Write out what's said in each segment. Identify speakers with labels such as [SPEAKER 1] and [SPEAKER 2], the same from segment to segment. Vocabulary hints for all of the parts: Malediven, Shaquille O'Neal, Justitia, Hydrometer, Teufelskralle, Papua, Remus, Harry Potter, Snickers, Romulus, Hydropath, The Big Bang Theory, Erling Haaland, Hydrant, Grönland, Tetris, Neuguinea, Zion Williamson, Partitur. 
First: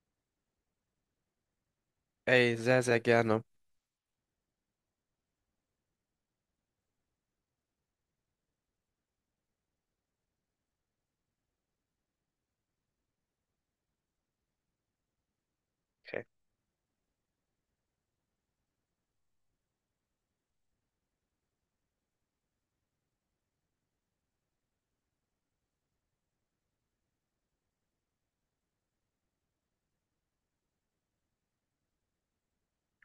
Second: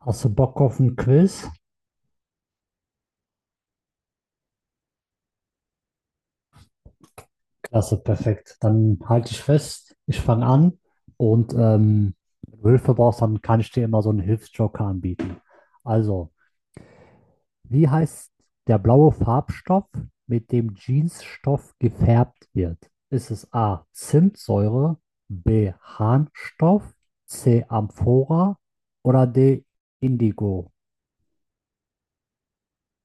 [SPEAKER 1] Hast du Bock auf ein Quiz?
[SPEAKER 2] Ey, sehr, sehr gerne.
[SPEAKER 1] Klasse, perfekt. Dann halte ich fest, ich fange an und wenn du Hilfe brauchst, dann kann ich dir immer so einen Hilfsjoker anbieten. Also, wie heißt der blaue Farbstoff, mit dem Jeansstoff gefärbt wird? Ist es A. Zimtsäure, B. Harnstoff, C. Amphora oder D. Indigo?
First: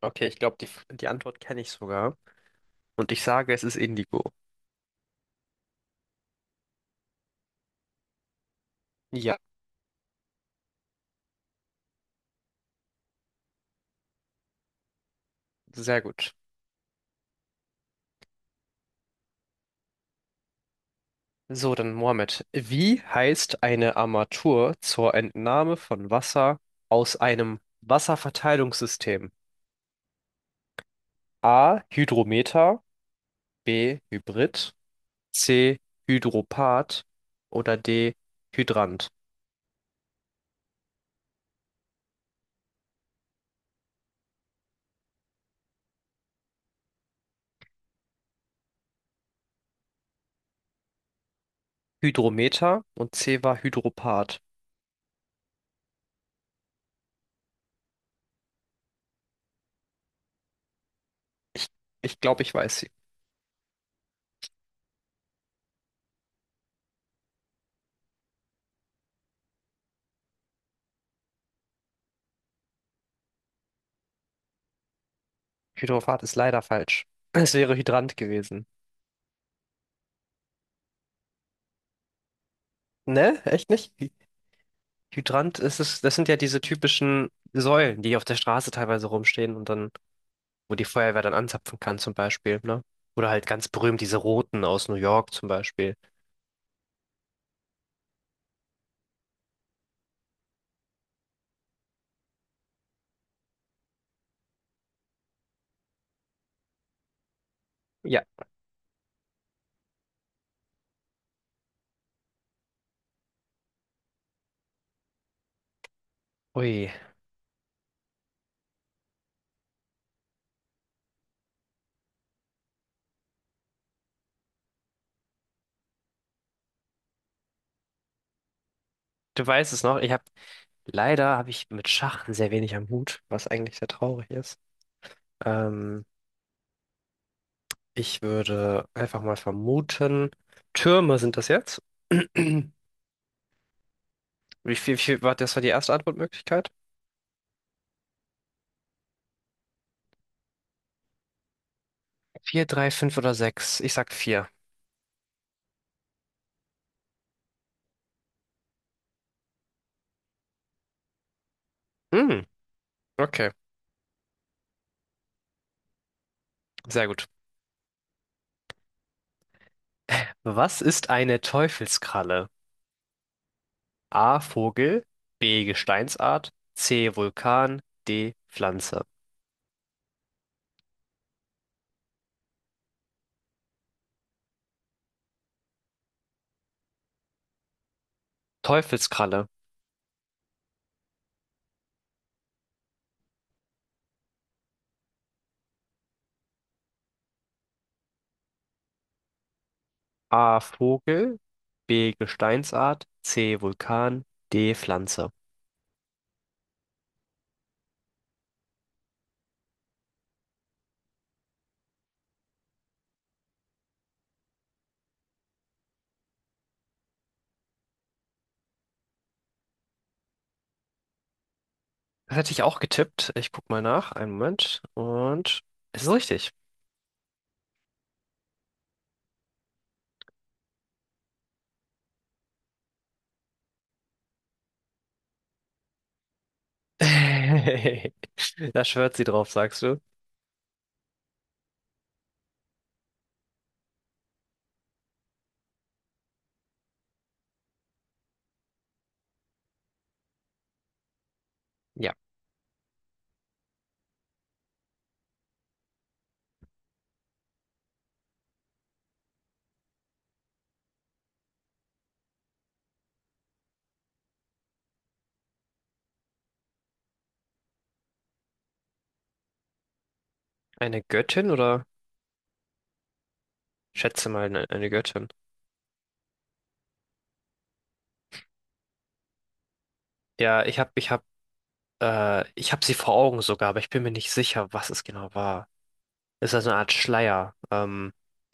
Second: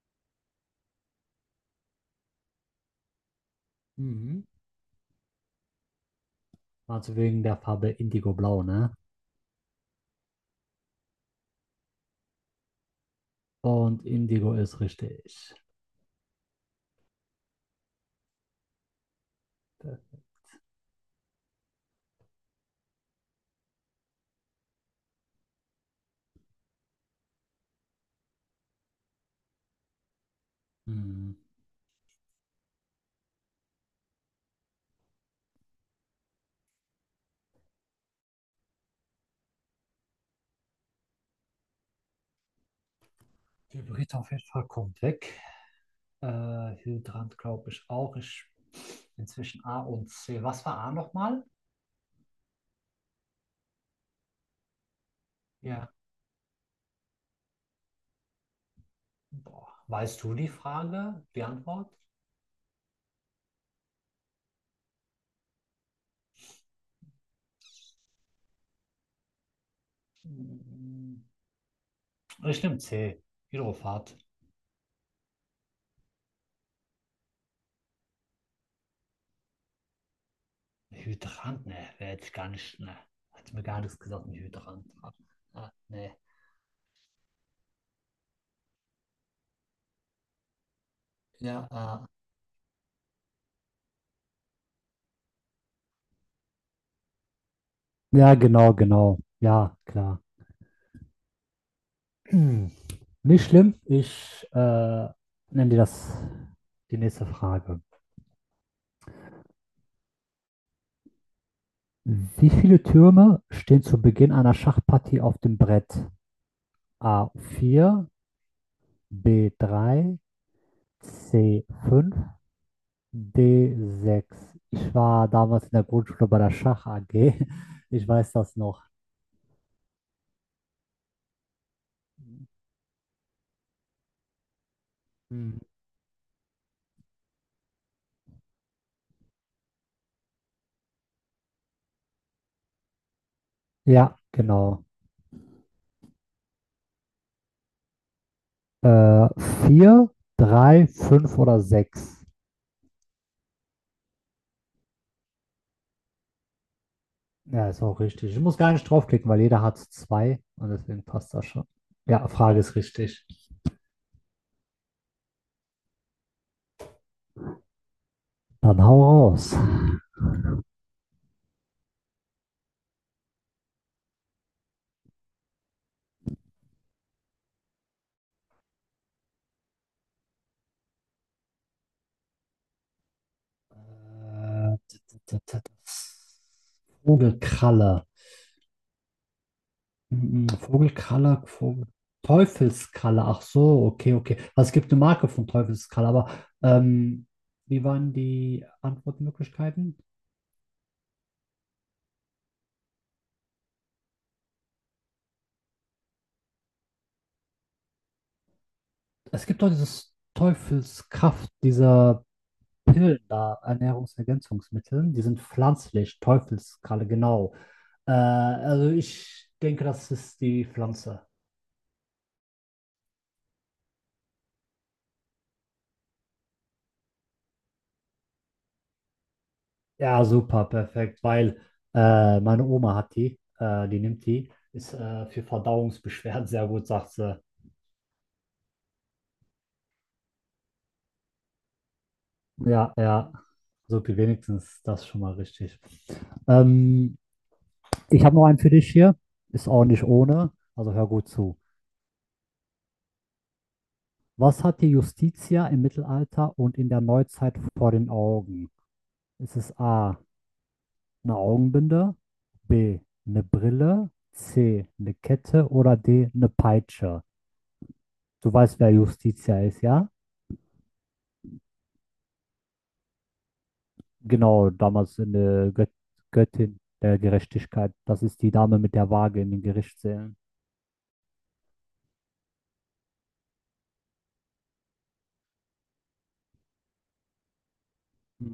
[SPEAKER 2] Okay, ich glaube, die Antwort kenne ich sogar. Und ich sage, es ist Indigo.
[SPEAKER 1] Mhm. Also wegen der Farbe Indigo-Blau, ne?
[SPEAKER 2] Ja,
[SPEAKER 1] Und Indigo ist richtig.
[SPEAKER 2] sehr gut. So, dann Mohammed. Wie heißt eine Armatur zur Entnahme von Wasser aus einem Wasserverteilungssystem?
[SPEAKER 1] Mhm.
[SPEAKER 2] A. Hydrometer, B. Hybrid, C. Hydropath oder D. Hydrant.
[SPEAKER 1] Hybrid auf jeden Fall kommt weg. Hydrant glaube ich auch. Ich inzwischen A und C. Was war A nochmal?
[SPEAKER 2] Hydrometer und C war Hydropath.
[SPEAKER 1] Ja. Boah. Weißt du die Frage, die
[SPEAKER 2] Ich,
[SPEAKER 1] Antwort?
[SPEAKER 2] ich glaube, ich weiß sie.
[SPEAKER 1] Mm, Ich nehme C. Hydrofahrt.
[SPEAKER 2] Hydropath ist leider falsch. Es wäre Hydrant gewesen.
[SPEAKER 1] Hydrant, ne, wäre jetzt gar nicht, ne.
[SPEAKER 2] Ne?
[SPEAKER 1] Hat mir
[SPEAKER 2] Echt
[SPEAKER 1] gar
[SPEAKER 2] nicht?
[SPEAKER 1] nichts gesagt mit Hydrant.
[SPEAKER 2] Hydrant
[SPEAKER 1] Ah,
[SPEAKER 2] ist es, das
[SPEAKER 1] ne.
[SPEAKER 2] sind ja diese typischen Säulen, die auf der Straße teilweise rumstehen, und dann, wo die Feuerwehr dann
[SPEAKER 1] Ja,
[SPEAKER 2] anzapfen kann, zum Beispiel, ne? Oder halt ganz berühmt diese roten aus New York zum Beispiel.
[SPEAKER 1] Ja, genau, genau. Ja, klar. Hm. Nicht schlimm. Ich nenne dir das die nächste Frage.
[SPEAKER 2] Ja.
[SPEAKER 1] Wie viele Türme stehen zu Beginn einer Schachpartie auf dem Brett?
[SPEAKER 2] Ui,
[SPEAKER 1] A vier, B drei, C fünf, D sechs. Ich war damals in der Grundschule bei der Schach AG. Ich weiß das noch.
[SPEAKER 2] du weißt es noch. Ich habe leider habe ich mit Schach sehr wenig am Hut, was eigentlich sehr traurig ist.
[SPEAKER 1] Hm.
[SPEAKER 2] Ähm, Ich würde einfach mal vermuten, Türme sind das jetzt.
[SPEAKER 1] Ja,
[SPEAKER 2] Wie
[SPEAKER 1] genau.
[SPEAKER 2] viel, wie viel war das war die erste Antwortmöglichkeit?
[SPEAKER 1] Äh, 4, 3, 5 oder sechs.
[SPEAKER 2] Vier, drei, fünf oder sechs. Ich sag vier.
[SPEAKER 1] Ja, ist auch richtig. Ich muss gar nicht draufklicken, weil jeder hat zwei und deswegen passt das schon. Ja,
[SPEAKER 2] Hm,
[SPEAKER 1] Frage ist richtig.
[SPEAKER 2] okay. Sehr gut.
[SPEAKER 1] Dann hau raus.
[SPEAKER 2] Was ist eine Teufelskralle? A. Vogel, B. Gesteinsart, C. Vulkan, D. Pflanze.
[SPEAKER 1] Äh, t- t- t- t- Vogelkralle.
[SPEAKER 2] Teufelskralle.
[SPEAKER 1] Vogelkralle, Vogel. Teufelskralle. Ach so, okay, okay. Also es gibt eine Marke von Teufelskralle, aber ähm, wie waren die Antwortmöglichkeiten?
[SPEAKER 2] A. Vogel, B. Gesteinsart, C. Vulkan, D. Pflanze.
[SPEAKER 1] Es gibt doch dieses Teufelskraft, dieser Pillen da, Ernährungsergänzungsmittel, die sind pflanzlich, Teufelskralle, genau. Also ich denke, das ist die Pflanze.
[SPEAKER 2] Das hätte ich auch getippt. Ich guck mal nach. Einen Moment. Und es ist richtig.
[SPEAKER 1] Ja, super, perfekt, weil meine Oma hat die, die nimmt die, ist für Verdauungsbeschwerden sehr gut, sagt sie.
[SPEAKER 2] Da schwört sie drauf, sagst du?
[SPEAKER 1] Ja, ja, so viel wenigstens, das ist schon mal richtig. Ähm, Ich habe noch einen für dich hier, ist auch nicht ohne, also hör gut zu.
[SPEAKER 2] Ja.
[SPEAKER 1] Was hat die Justitia im Mittelalter und in der Neuzeit vor den Augen? Ist es A, eine Augenbinde, B, eine Brille, C, eine Kette oder D, eine Peitsche? Du weißt, wer Justitia ist, ja?
[SPEAKER 2] Eine Göttin oder schätze mal eine,
[SPEAKER 1] Genau,
[SPEAKER 2] eine
[SPEAKER 1] damals
[SPEAKER 2] Göttin?
[SPEAKER 1] eine Göttin der Gerechtigkeit. Das ist die Dame mit der Waage in den Gerichtssälen.
[SPEAKER 2] Ja, ich habe sie vor Augen sogar, aber ich bin mir nicht sicher, was es genau war. Es ist also eine Art Schleier.
[SPEAKER 1] Hm.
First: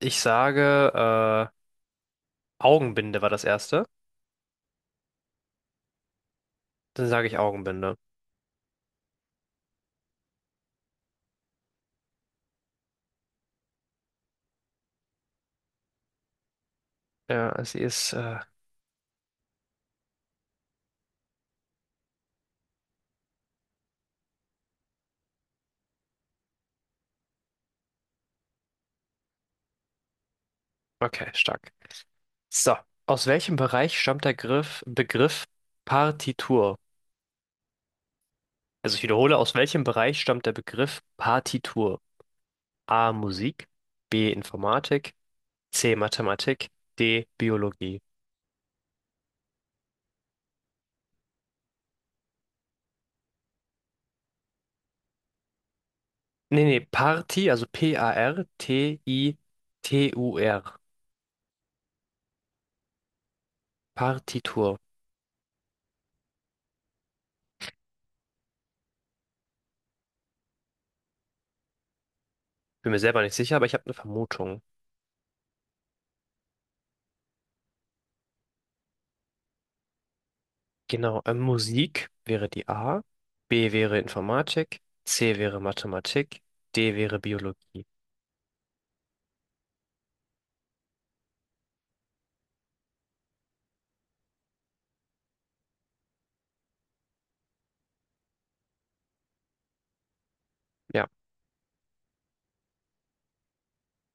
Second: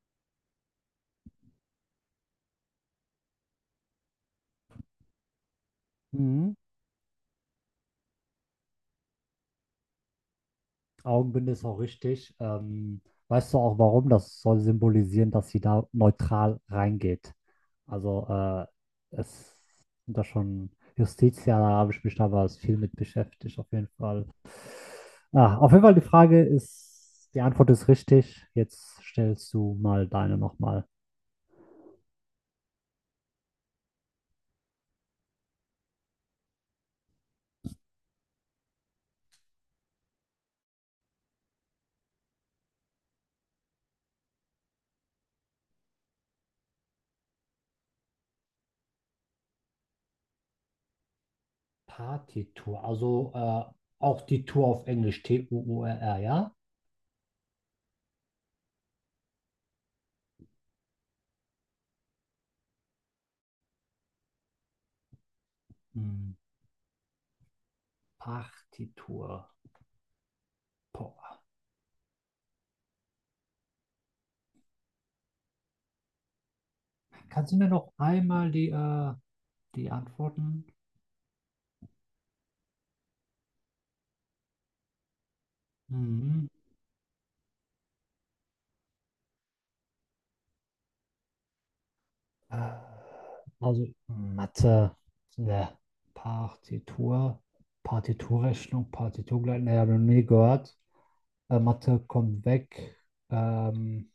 [SPEAKER 2] Ich sage, Augenbinde war das erste.
[SPEAKER 1] Mhm.
[SPEAKER 2] Dann sage ich Augenbinde.
[SPEAKER 1] Augenbinde ist auch richtig. Weißt du auch warum? Das soll symbolisieren, dass sie da neutral reingeht.
[SPEAKER 2] Ja, sie ist,
[SPEAKER 1] Also äh, es sind da schon Justitia, da habe ich mich damals viel mit beschäftigt, auf jeden Fall. Ah, auf jeden Fall die Frage ist, die Antwort ist richtig. Jetzt stellst du mal deine nochmal.
[SPEAKER 2] okay, stark. So, aus welchem Bereich stammt der Begriff Partitur? Also ich wiederhole, aus welchem Bereich stammt der Begriff Partitur? A. Musik, B. Informatik, C. Mathematik, D. Biologie.
[SPEAKER 1] Partitur, also auch die Tour auf Englisch, T-U-U-R-R, ja?
[SPEAKER 2] Nee, nee, Party, also P-A-R-T-I-T-U-R. Partitur.
[SPEAKER 1] Hm. Party. Boah.
[SPEAKER 2] Bin mir selber nicht sicher, aber ich habe eine Vermutung.
[SPEAKER 1] Kannst du mir noch einmal die Antworten?
[SPEAKER 2] Genau, Musik wäre die A, B wäre Informatik, C wäre Mathematik,
[SPEAKER 1] Mhm.
[SPEAKER 2] D wäre Biologie.
[SPEAKER 1] Äh, Also Mathe, ne, Partitur, Partiturrechnung, Partiturgleichen, ne, habe ich noch nie gehört.
[SPEAKER 2] Ja,
[SPEAKER 1] Mathe kommt weg. Ähm,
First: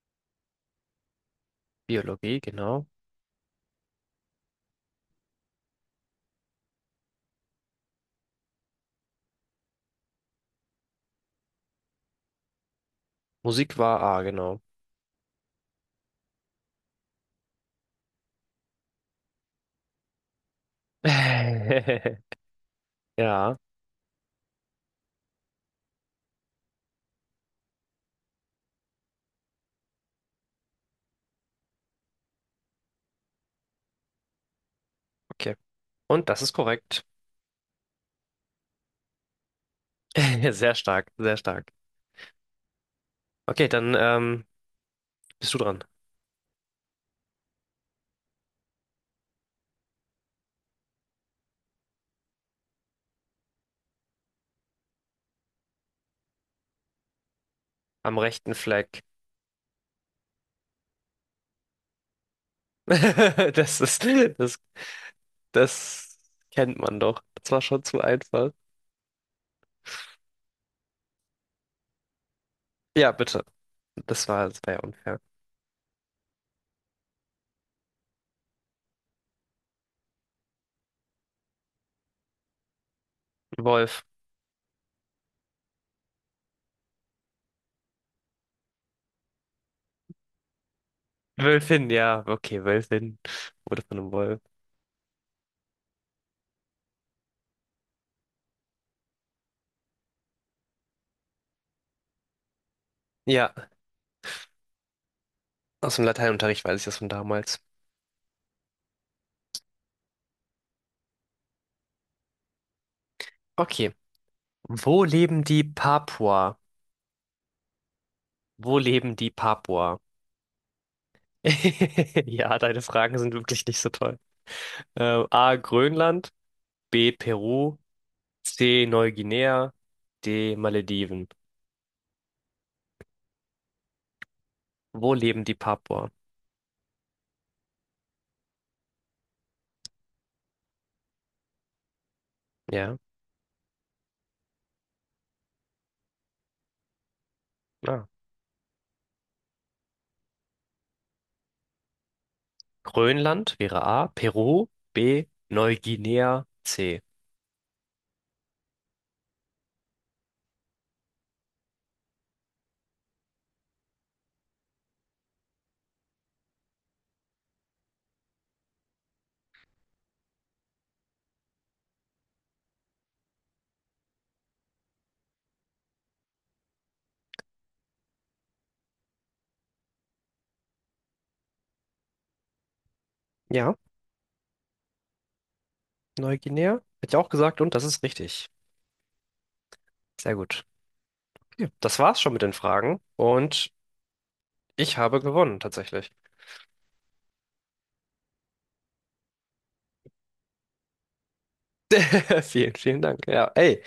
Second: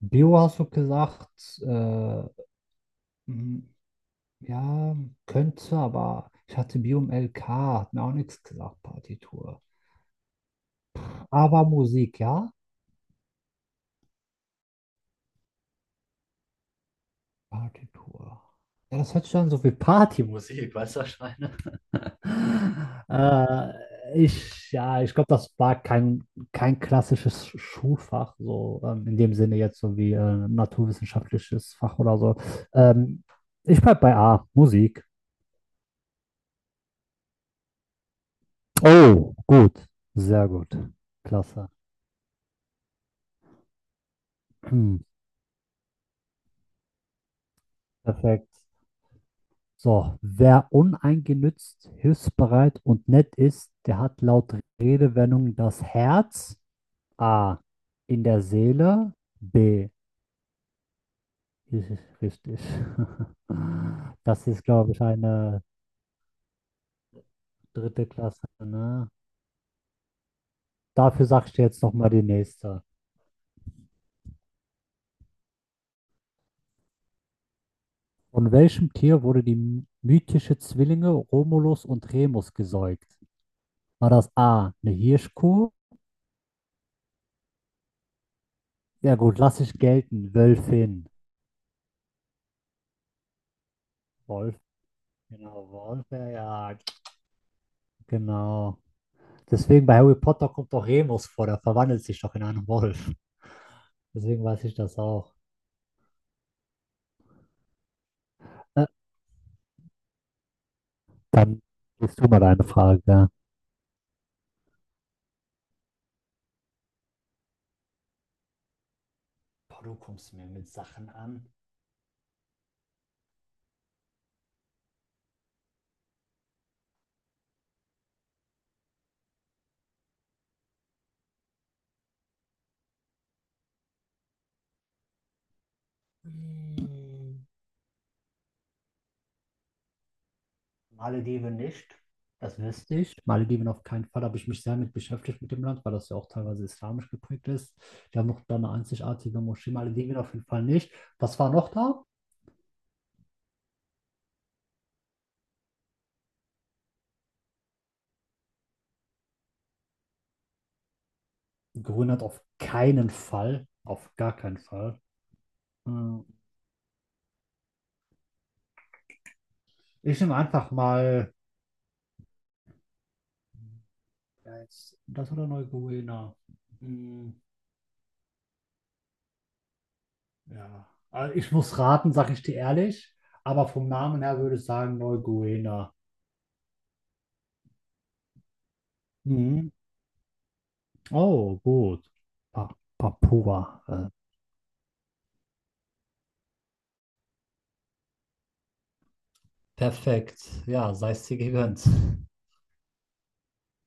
[SPEAKER 1] Bio hast du gesagt.
[SPEAKER 2] Biologie, genau.
[SPEAKER 1] M- Ja, könnte, aber ich hatte Biom LK, hat mir auch nichts gesagt, Partitur. Aber Musik, ja?
[SPEAKER 2] Musik war A, genau.
[SPEAKER 1] Partitur. Ja, das hört sich an so wie Partymusik, weißt du, was ich meine?
[SPEAKER 2] Ja,
[SPEAKER 1] Äh, ja, ich glaube, das war kein, kein klassisches Schulfach, in dem Sinne jetzt so wie naturwissenschaftliches Fach oder so. Ähm, Ich bleib bei A, Musik.
[SPEAKER 2] okay. Und das ist korrekt.
[SPEAKER 1] Oh, gut, sehr
[SPEAKER 2] Sehr
[SPEAKER 1] gut,
[SPEAKER 2] stark, sehr
[SPEAKER 1] klasse.
[SPEAKER 2] stark. Okay, dann
[SPEAKER 1] Hm,
[SPEAKER 2] bist du dran.
[SPEAKER 1] perfekt. So, wer uneingenützt, hilfsbereit und nett ist, der hat laut Redewendung das Herz A
[SPEAKER 2] Am
[SPEAKER 1] in der
[SPEAKER 2] rechten Fleck.
[SPEAKER 1] Seele, B. Das ist richtig.
[SPEAKER 2] Das ist,
[SPEAKER 1] Das
[SPEAKER 2] das
[SPEAKER 1] ist, glaube ich, eine
[SPEAKER 2] Das kennt man doch. Das war schon zu
[SPEAKER 1] dritte Klasse,
[SPEAKER 2] einfach.
[SPEAKER 1] ne? Dafür sagst du jetzt nochmal die nächste.
[SPEAKER 2] Ja, bitte. Das war ja unfair.
[SPEAKER 1] Von welchem Tier wurde die mythische Zwillinge Romulus und Remus gesäugt?
[SPEAKER 2] Wolf.
[SPEAKER 1] War das A, eine Hirschkuh? Ja gut, lass ich gelten, Wölfin.
[SPEAKER 2] Wölfin, ja. Okay, Wölfin wurde von einem Wolf.
[SPEAKER 1] Wolf, genau, Wolf, ja, ja, genau. Deswegen bei Harry Potter kommt doch Remus vor, der verwandelt sich doch in einen Wolf.
[SPEAKER 2] Ja,
[SPEAKER 1] Deswegen weiß ich das auch.
[SPEAKER 2] aus dem Lateinunterricht weiß ich das von damals.
[SPEAKER 1] Äh, Dann gehst du mal deine Frage. Ja.
[SPEAKER 2] Okay. Wo leben die Papua? Wo leben die
[SPEAKER 1] Boah, du
[SPEAKER 2] Papua?
[SPEAKER 1] kommst mir mit Sachen an.
[SPEAKER 2] Ja, deine Fragen sind wirklich nicht so toll. A. Grönland, B. Peru, C. Neuguinea, D. Malediven. Wo leben die Papua?
[SPEAKER 1] Hm, Malediven nicht, das wüsste
[SPEAKER 2] Ja.
[SPEAKER 1] ich. Malediven auf keinen Fall. Da habe ich mich sehr mit beschäftigt mit dem Land, weil das ja auch teilweise islamisch geprägt ist.
[SPEAKER 2] Ah.
[SPEAKER 1] Die haben noch da eine einzigartige Moschee. Malediven auf jeden Fall nicht. Was war noch da?
[SPEAKER 2] Grönland wäre A, Peru B, Neuguinea C.
[SPEAKER 1] Grönland auf keinen Fall. Auf gar keinen Fall. Hm, ich nehme einfach mal. Ja, jetzt das oder Neuguinea? Hm, ja. Also ich muss raten, sage ich dir ehrlich, aber
[SPEAKER 2] Ja,
[SPEAKER 1] vom Namen her würde ich sagen Neuguinea.
[SPEAKER 2] Neuguinea hätte ich auch gesagt, und das ist richtig.
[SPEAKER 1] Mhm.
[SPEAKER 2] Sehr gut.
[SPEAKER 1] Oh,
[SPEAKER 2] Okay. Das
[SPEAKER 1] gut.
[SPEAKER 2] war's schon mit den
[SPEAKER 1] Pa
[SPEAKER 2] Fragen, und
[SPEAKER 1] Papua.
[SPEAKER 2] ich habe gewonnen tatsächlich.
[SPEAKER 1] Perfekt. Ja, sei es dir gegönnt.
[SPEAKER 2] Vielen, vielen Dank. Ja, ey,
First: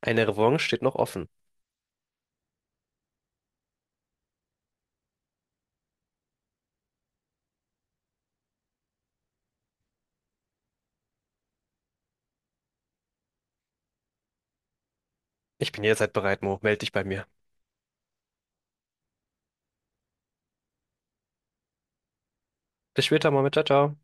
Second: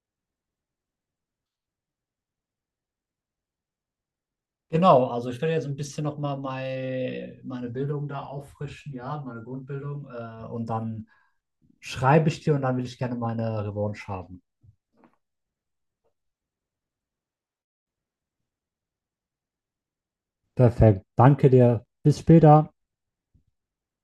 [SPEAKER 2] eine Revanche steht noch offen.
[SPEAKER 1] Genau, also ich werde jetzt ein bisschen nochmal meine Bildung da auffrischen, ja, meine Grundbildung. Und dann schreibe ich dir und dann will ich gerne meine Revanche haben.
[SPEAKER 2] Ich bin jederzeit bereit, Mo. Meld dich bei mir.
[SPEAKER 1] Perfekt. Danke dir. Bis später.
[SPEAKER 2] Bis später, mal mit. Ciao, ciao.